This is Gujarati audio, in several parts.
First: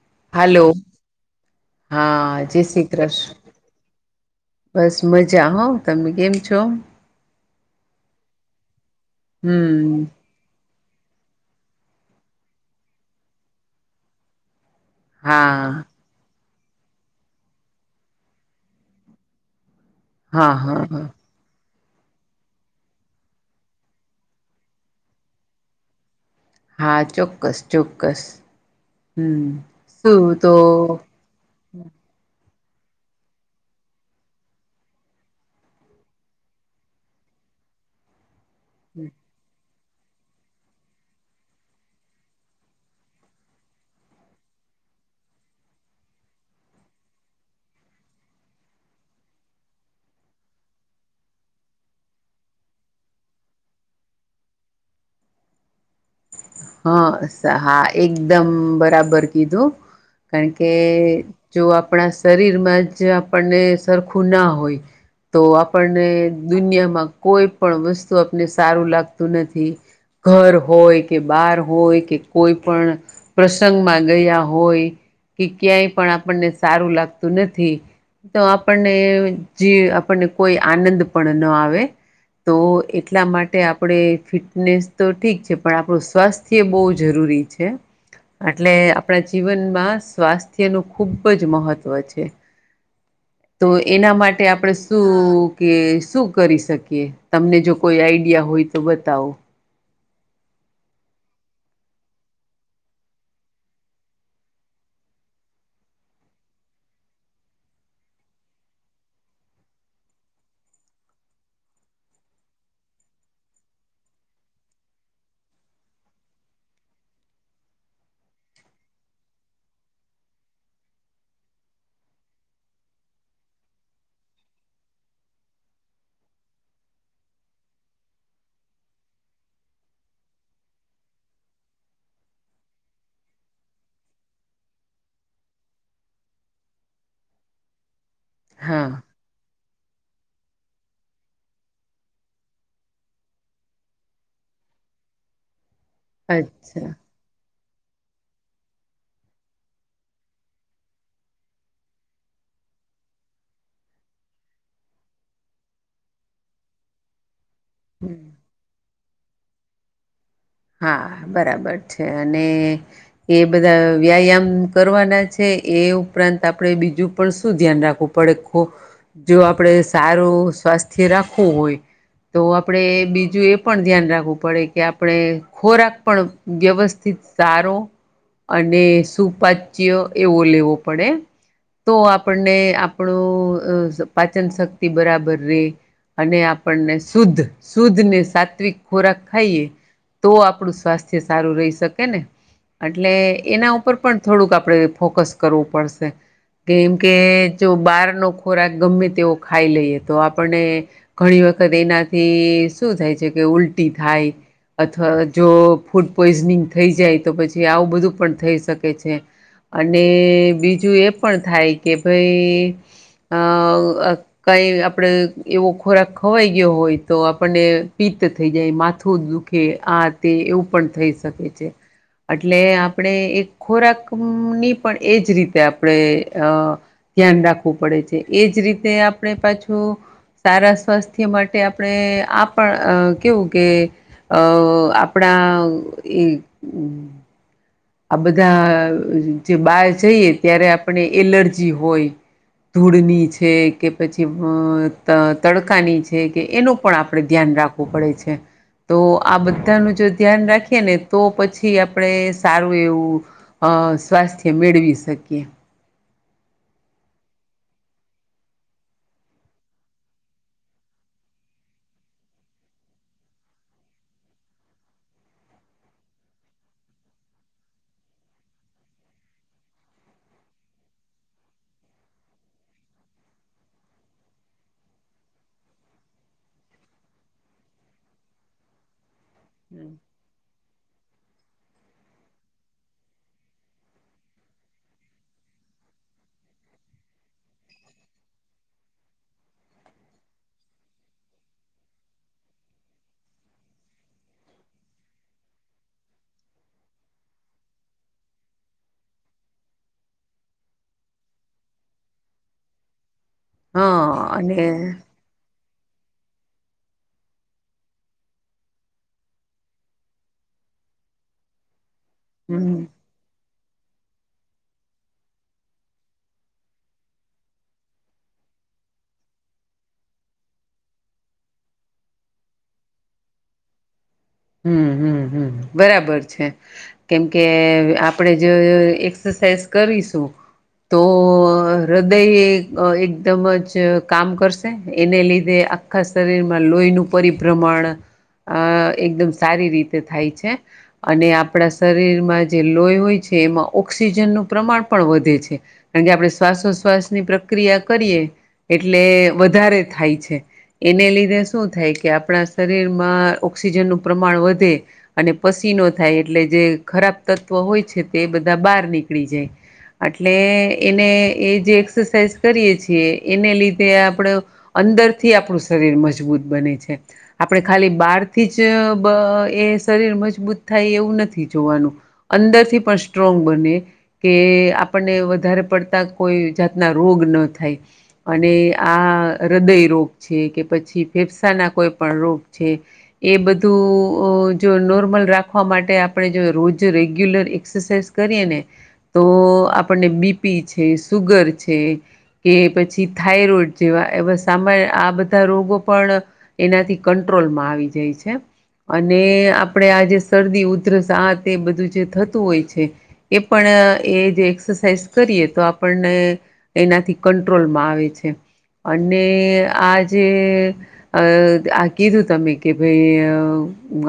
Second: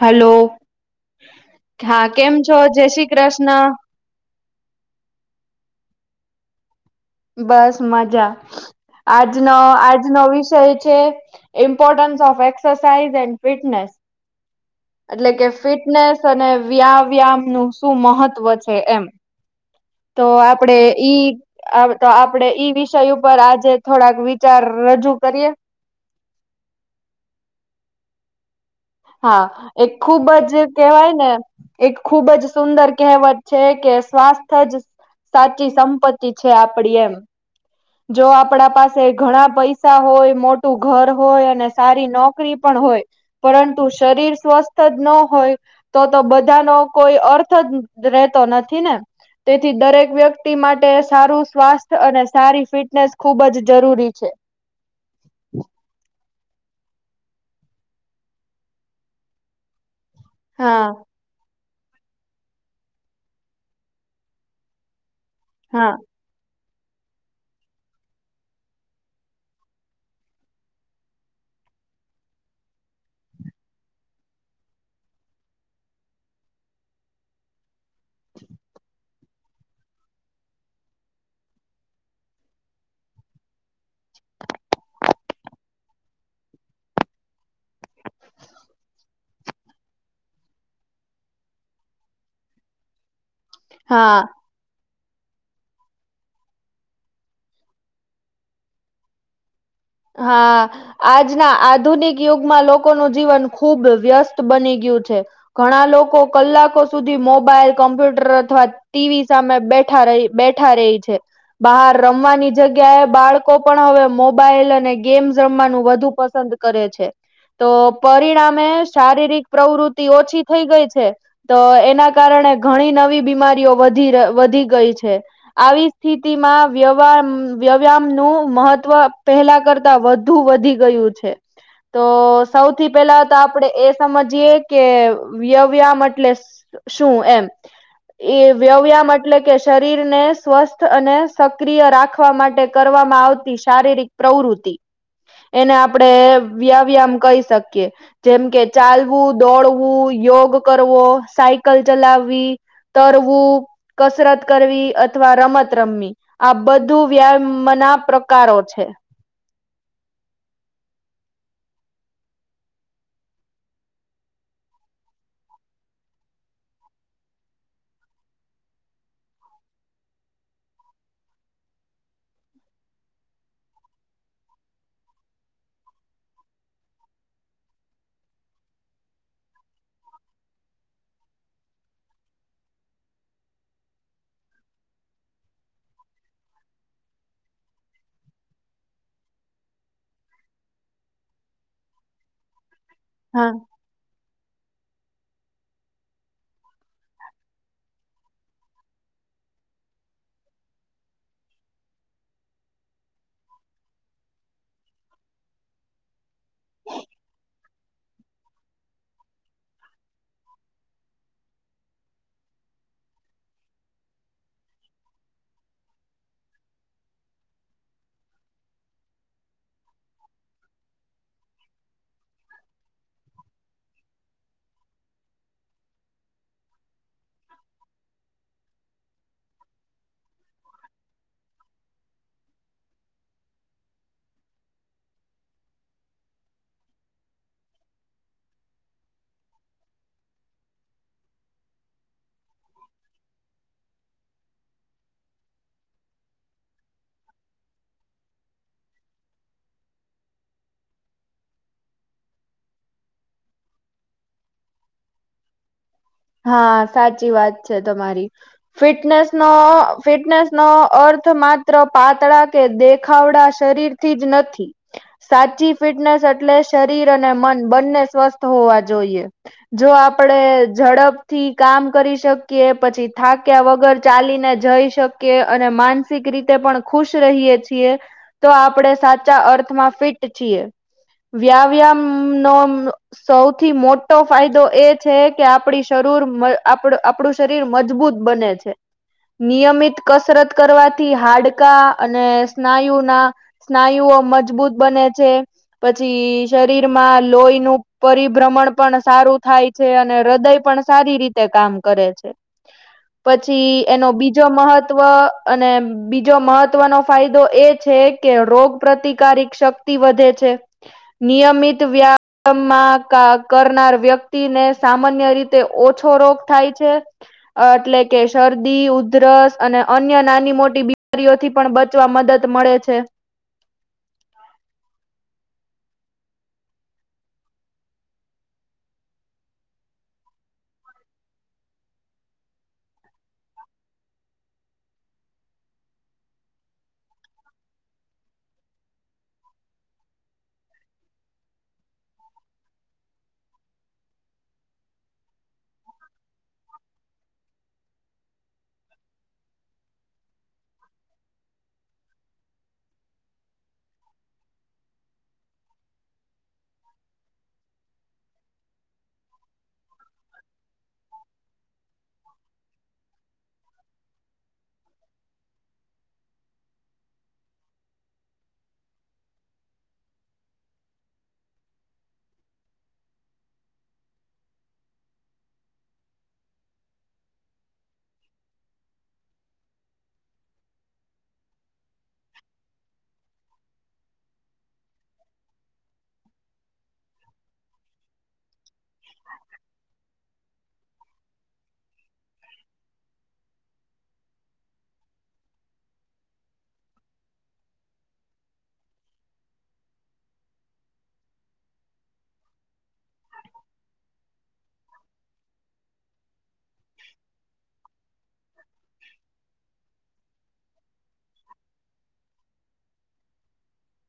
હલો. હાલો હા કેમ છો, જય શ્રી કૃષ્ણ બસ મજા હો, તમે કેમ છો. બસ, મજા આજનો હમ આજનો વિષય છે. Importance, of exercise and fitness એટલે કે હા ફિટનેસ અને વ્યાયામ નું શું મહત્વ છે, એમ તો હા આપડે હા હા ઈ આ, તો આપડે ઈ વિષય ઉપર આજે થોડાક વિચાર રજૂ કરીય. હા, ચોક્કસ ચોક્કસ હા, હમ એક શું ખુબજ તો કેહેવાય, ને એક ખૂબજ સુંદર કહેવત છે, કે સ્વાસ્થ્ય જ સાચી સંપત્તિ છે આપડી એમ જો આપણા પાસે ઘણા પૈસા હોય મોટું ઘર હોય અને સારી નોકરી પણ હોય પરંતુ શરીર સ્વસ્થ ન હોય તો તો બધાનો કોઈ અર્થ જ રેતો નથી ને. તેથી દરેક વ્યક્તિ માટે સારું સ્વાસ્થ્ય અને સારી ફિટનેસ ખુબ જ જરૂરી છે. હા- હા એકદમ બરાબર કીધું. કારણ કે હા જો આપણા શરીરમાં જ આપણને સરખું ના હોય તો હા આપણને દુનિયામાં કોઈ પણ વસ્તુ આપને સારું લાગતું નથી ઘર હોય કે બાર હોય કે કોઈ પણ પ્રસંગમાં ગયા હોય. કે ક્યાંય પણ આપણને સારું લાગતું નથી તો આપણને જે આપણને કોઈ આનંદ પણ ન આવે તો એટલા માટે આપણે ફિટનેસ તો ઠીક છે પણ આપણું સ્વાસ્થ્ય બહુ જરૂરી છે. એટલે આપણા જીવનમાં સ્વાસ્થ્યનું ખૂબ જ મહત્ત્વ છે. [inaudible] તો એના હા માટે આપણે શું કે શું કરી શકીએ તમને જો કોઈ આઈડિયા હોય તો બતાવો? હા આજના આધુનિક યુગમાં લોકોનું જીવન ખુબ વ્યસ્ત બની ગયું ઘણા લોકો કલાકો સુધી મોબાઈલ કોમ્પ્યુટર અથવા ટીવી સામે બેઠ ર બેઠા રહી છે બહાર રમવાની જગ્યાએ બાળકો પણ હવે મોબાઈલ અને ગેમ રમવાનું વધુ પસંદ કરે છે. તો પરિણામે શારીરિક પ્રવૃત્તિ ઓછી થઈ ગઈ છે. તો એના કારણે ઘણી નવી બીમારીઓ વધી ગઈ છે. આવી સ્થિતિમાં વ્યહાર વ્યાયામ નું મહત્વ પહેલા કરતા વધુ વધી ગયું છે. તો સૌથી પેલા તો આપણેે એ સમજીએ કે વ્યાયામ એટલે શું એમ એ હા વ્યવયામ એટલે કે શરીરને સ્વસ્થ અને સક્રિય રાખવા માટે કરવામાં આવતી શારીરિક પ્રવૃત્તિ. એને આપડે અચ્છા વ્યાવ્યામ કહી શકીએ. જેમ કે ચાલવું દોડવું યોગ કરવો સાયકલ ચલાવી તરવું, કસરત કરવી અથવા રમત રમવી આ બધું વ્યામ મ ના હમ પ્રકારો છે. હા બરાબર છે. અને એ બધા વ્યાયામ કરવાના છે. એ ઉપરાંત આપણેે બીજું પણ શું ધ્યાન રાખવું પડે જો આપડે સારું સ્વાસ્થ્ય રાખવું હોય તો આપણે બીજું એ પણ ધ્યાન રાખવું પડે કે આપણે ખોરાક પણ વ્યવસ્થિત સારો અને સુપાચ્ય એવો લેવો પડે. તો આપણને આપણો પાચન શક્તિ બરાબર રે. અને આપણને શુદ્ધ -શુદ્ધ ને સાત્વિક ખોરાક ખાઈએ તો આપણું સ્વાસ્થ્ય સારું રહી શકે ને એટલે હા એના ઉપર પણ થોડુંક આપણે ફોકસ કરવું પડશે. કેમ કે જો બહારનોો ખોરાક ગમે તેવ ખાઈ લઈએ તો આપણને ઘણી વાર વખત એનાથી શું થાય છે કે ઉલટી થાય અથવા જો ફૂડ પોઈઝનિંગ થઈ જાય તો પછી આવું બધું પણ થઈ શકે છે. અને બીજું એ પણ થાય કે ભાઈ અ કઈ આપડ એવો ખોરાક ખવાઈ ગયો હોય તો આપણને પ થઈ જાય માથું દુખે આ તે એવું પણ થઈ શકે છે. એટલે આપણે એક ખોરાક ની પણ એજ રીતે આપણે અ ધ્યાન રાખવું પડે છે. એજ રીતે આપણેે પાછું સારા સ્વાસ્થ્ય માટે આપણે આ પણ કેવું કે અ આપણા એ આ બધા જે બાર જઈએ ત્યારે આપણે એલર્જી હોય. ધૂળની છે કે પછી હ ત તડકાની છે કે એનું પણ આપડે ધ્યાન. રાખવું પડે છે તો આ બધાનું જો ધ્યાન રાખીએ ને તો પછી આપણેે. સારું એવું અ સ્વાસ્થ્ય મેળવી શકીએ. હા સાચી વાત છે તમારી ફિટનેસ નો ફિટનેસ નો અર્થ. માત્ર પાતળા કે દેખાવડા શરીરથી જ નથી સાચી ફિટને એટલે શરીર અને મન બંને સ્વસ્થ હોવા જોઈએ જો આપણે ઝડપ. થી કામ કરી શકીએ પછી થાક્યા વગર ચાલીને જઈ શકીએ અને માન સિક રીતે પણ ખુશ રહીએ છીએ તો આપણે સાચા અર્થમાં ફિટ છીએ. વ્યાવ્યામ નો સૌથી મોટો ફાયદો એ છે કે આપડી. શરુર મ આપડે આપડુ શરીર મજબૂત બને છે. નિયમિત કસરત કરવાથી હાડકા અને સ્નાયુના સ્નાયુ. ઓ મજબૂત બને છે. પછી શરીરમાં લોહી નું પરિભ્રમણ પણ સારું થાય છે અને હૃદય પણ. સારી રીતે કામ કરે છે. પછી એનો હા બીજો અને મહત્વ અને બીજો મહત્વનો ફાયદો એ છે કે રોગ પ્રતિકારિક શક્તિ વધે છે. નિયમિત હમ વ્યામાં કરનાર વ્યક્તિને સામાન્ય રીતે ઓછો રોગ થાય છે અ એટલે કે શરદી ઉધરસ અને અન્ય નાની. મોટી બીમારીઓથી પણ બચવા મદદ મળે છે. હમ હમ હમ. બરાબર છે કેમકે આપણેે જો એક્સરસાઇઝ કરીશું. તો હૃદય એકદમ જ કામ કરશે એને લીધે. આખા શરીરમાં લોહીનું પરિભ્રમણ. એકદમ સારી રીતે થાય છે અને આપણા શરીરમાં જે લોહી હોય છે એમાં ઓક્સ. ક્સિજનનું પ્રમાણ પણ વધે છે કારણ કે આપણે શ્વાસોશ્વાસની પ્રક્રિયા કરીએ. એટલે વધારે થાય છે. એને લીધે શું થાય કે આપણા શરીરમાં. ઓક્સિજનનું પ્રમાણ વધે અને પસીનો થાય એટલે જે ખરાબ તત્વ હોય છે તે બધા. બહાર નીકળી જાય. એટલે એને એ જે એક્સરસાઇઝ કરીએ છીએ એને લીધે આપડે. અંદર થી આપણું શરીર મજબૂત બને છે આપણે ખાલી બાર થી જ બ એ શરીર મજબૂત થાય એવું નથી જોવાનું અંદરથી પણ સ્ટ્રોંગ. બને કે આપણને વધારે પડતા કોઈ જાતના રોગ ન થાય. અને આ હૃદય રોગ છે કે પછી ફેફસા ના કોઈ પણ રોગ છે. એ બધું અ જો નોર્મલ રાખવા માટે આપણે જો રોજ રેગ્યુલર એક્સરસાઇઝ કરી ને તો આપણને બીપી છે સુગર છે. કે પછી થાઈરોઈડ જેવા એવા સામાન આ બધા રોગો પણ એનાથી કંટ ટ્રોલમાં આવી જાય છે. અને આપણેે આ જે શરદી ઉધરસ આ તે એ બધું જે થતું હોય છે એ પણ એ જે એક્સરસાઇઝ કરીએ તો આપણને એનાથી કંટ્રોલ માં આવે છે. અને આજે અ આ કીધું તમે કે ભાઈ અ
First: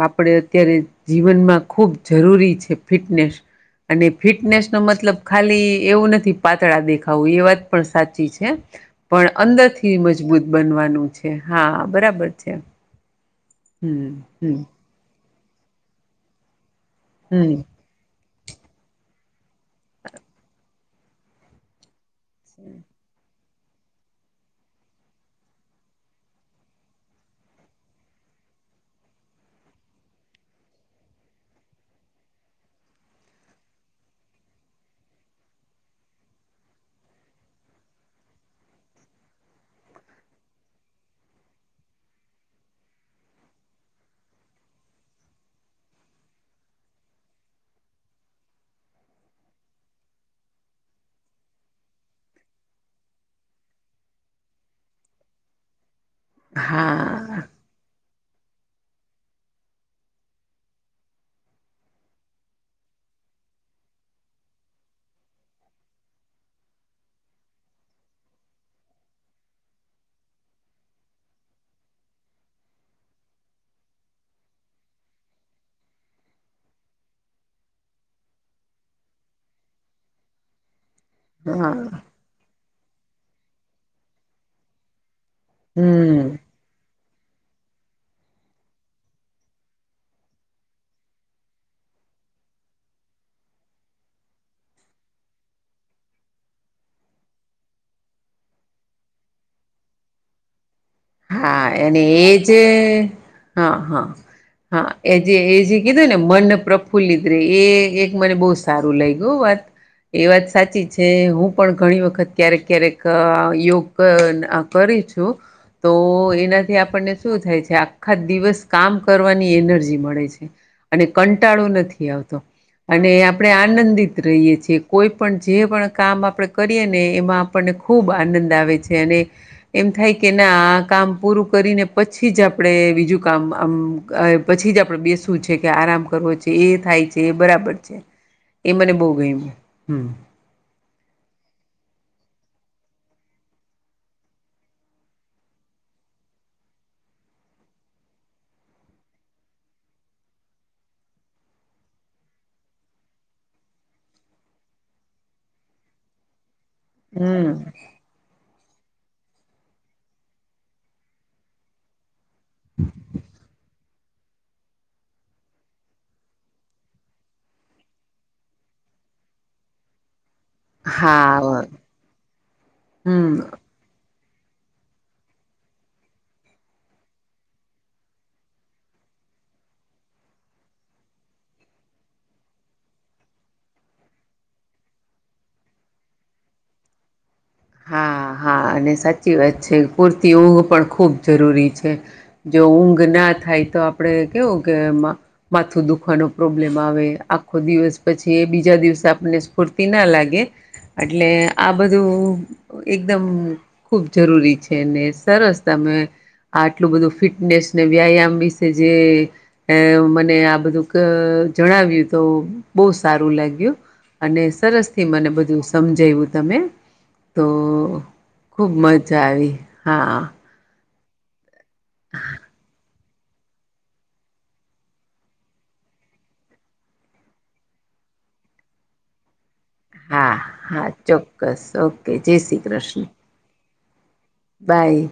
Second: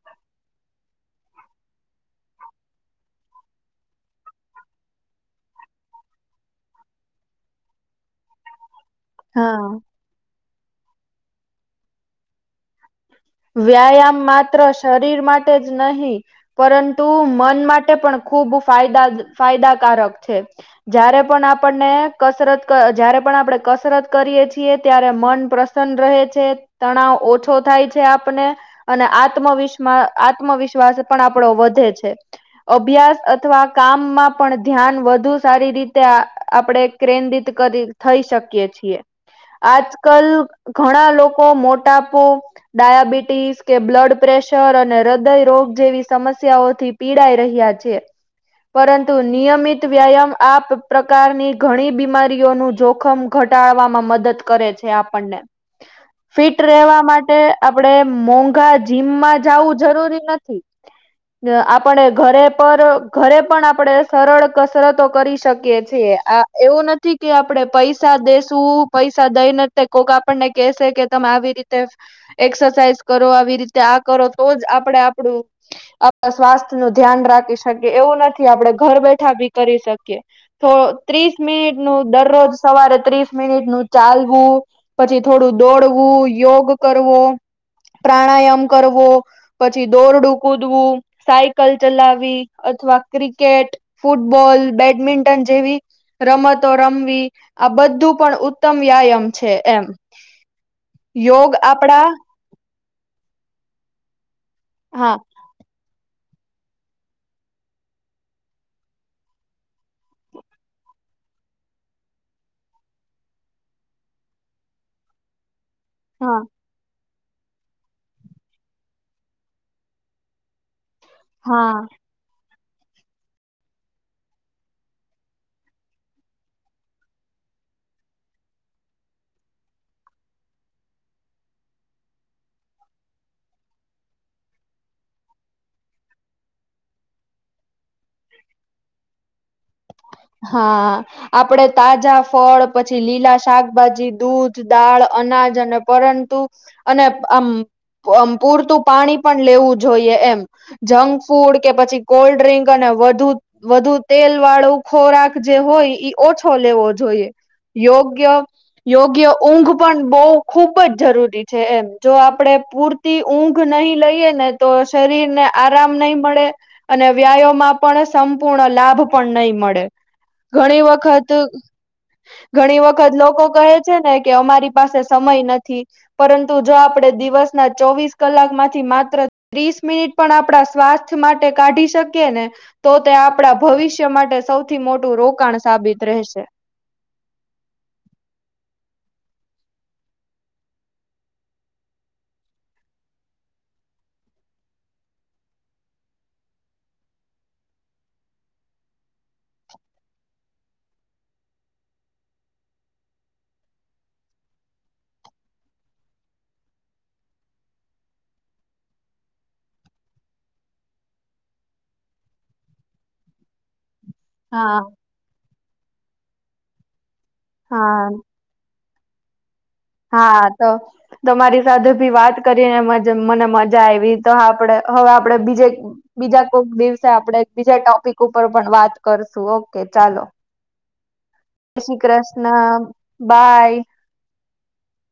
આપણે અત્યારે જીવનમાં ખૂબ જરૂરી છે ફિટનેસ અને ફિટનેસ નો મતલબ ખાલી એવું નથી પાતળા દેખાવું એ વાત પણ સાચી છે પણ હા અંદર થી મજબૂત બનવાનું છે હા બરાબર છે. હમ. વ્યાયામ હમ માત્ર શરીર માટે જ નહી પરંતુ હમ મન માટે પણ ખૂબ ફાયદા જ ફાયદાકારક છે જયારે પણ આપણને કસરત ક જયારે પણ આપડે કસરત કરીએ છીએ ત્યારે મન પ્રસન્ન રહે છે તણાવ ઓછો થાય છે. આપને અને આત્મવીશમાં આત્મવિશ્વાસ પણ આપણો વધે છે. અભ્યા અભ્યાસ અથવા કામમાં પણ ધ્યાન વધુ સારી રીતે આપણે ક્રેન્દિત કરી થઈ શકીએ છીએ આજ કલ ઘણા લોકો મોટાપો ડાયાબિટીસ કે બ્લડ પ્રેશર અને હૃદય રોગ જેવી સમસ્યાઓથી પીડાાય રહ્યા છે. પરંતુ નિયમિત વ્યાયામ આ પ્રકારની ઘણી બીમારીઓનું જોખમ ઘ ઘટાવામાં મદદ કરે છે આપણને ફિટ રેહવા માટે, હા આપણે મોંઘા જીમમાં જાવું જરૂરી નથી. અ આપણે ઘરે પર ઘરે પણ આપડે સરળ કસરતો કરી શકીએ છીએ. આ એવું નથી કે આપડે પૈસા દેશું પૈસા દઈને તે કોક આપણને કેહસે કે ત- માં આવી રીતે. એક્સસાઇઝ કરો આવી રીતે આ કરો તો જ આપડે આપડું આપડા સ્વાસ્થ્ય નું ધ્યાન રા રાખી શકીએ એવું નથી આપડે ઘર બેઠા ભી કરી શકીએ તો ત્રીસ હા મિનિટ નું દરરોજ સવારે ત્રીસ મિનિટ નું ચાલવું પછી થોડું દોડવું, હમ. યોગ કરવો. પ્રાણાયામ કરવો પછી દોરડું કૂદવું, સાયકલ ચલાવી અથવા ક્રિકેટ, ફૂટબોલ, બેડમિન્ટન જેવી રમતો રમવી આ બધું પણ ઉત્તમ વ્યાયમ છે એમ. યોગ હા અને આપડા એ જે હા, હા, હા એજે, એજે કીધું ને મન પ્રફુલ્લિત રે એ એક મને બઉ સારું લાઇગુ હો વાત એ વાત સાચી છે, હું પણ ઘણી વખત ક્યારેક ક્યારેક અ યોગ અ કરી થી છું. તો હા એનાથી આપણે શું થાય છે આખા દિવસ કામ કરવાની એનર્જી મળે છે. અને કંટાળો હા નથી આવતો. અને આપણે આનંદિત રહીએ છીએ કોઈ પણ જે પણ કામ આપણે કરીએ ને એમાં આપણને ખૂબ આનંદ આવે છે અને એમ થાય કે ના આ કામ પૂરું કરીને પછી જ આપણેે બીજું કામ આમ પછી જ આપડે બેસવું છે કે આરામ કરવો છે એ થાય છે એ બરાબર છે એ મને બઉ ગઇમુ. હા આપડે તાજા ફળ પછી લીલા શાકભાજી, દૂધ, દાળ, અનાજ અને પરંતુ અને અમ અ પૂરતું પાણી પણ લેવું જોઈએ એમ જંક ફૂડ કે પછી કોલ્ડ ડ્રિંક અને વધુ, વધુ તેલ વાળું ખોરાક જે હોય ઈ ઓછો લેવો જોઈએ હમ યોગ્ય યોગ્ય ઊંઘ પણ બઉ ખુબ જ જરૂરી છે. એમ જો આપ આપડે પૂરતી ઊંઘ નહીં લઈએ ને તો શરીર ને આરામ નહી મળે અને વ્યાયો માં પણ સંપૂર્ણ લાભ [unintelligible] પણ નહીં મળે. [unintelligible] ઘણી વખત, હા ઘણી વખત હમ લોકો કહે છે ને કે અમારી પાસે સમય નથી પરંતુ જો આપડે દિવસના ચોવીસ કલાક માંથી માત્ર ત્રીસ મિનિટ પણ આપણા સ્વાસ્થ્ય માટે કાઢી શકીએ ને તો તે આપડા ભવિષ્ય માટે સૌ થી મોટું રોકાણ સાબિત રહેશે. હા, હા અને સાચી વાત છે પુરતી ઊંઘ પણ ખૂબ જરૂરી છે જો તો ઊંઘ ના થાય તો આપડે કેવું કે મા માથું દુખવાનો પ્રોબ્લેમ આવે આખો દિવસ પછી એ બીજા દિવસે આપણને સ્ફૂર્તિ ના લાગે અટલે આ બધું એકદમ ખૂબ જરૂરી છે ને સરસ તમે આ આટલું બધું ફિટનેસ ને વ્યાયામ વિશે જે અ મને આ બધું ક જણાવ્યું તો બઉ સારું લાગ્યું. અને હા. સરસથી મને બધું સમજાઈવું તમે તો હા ખૂબ મ ચા આવી. હા, તો તમારી સાથે ભી વાત કરીને મ જેમ મને મજા આવી, તો આપડે હવે આપડે બીજે બીજા કોઈક દિવસે આપડે બીજા ટોપ પીક ઉપર પણ વાત કરશું, ઓ કે ચાલો, હા હા ચોક્કસ જય શ્રી ઓકે જય શ્રી કૃષ્ણ, બાય બાય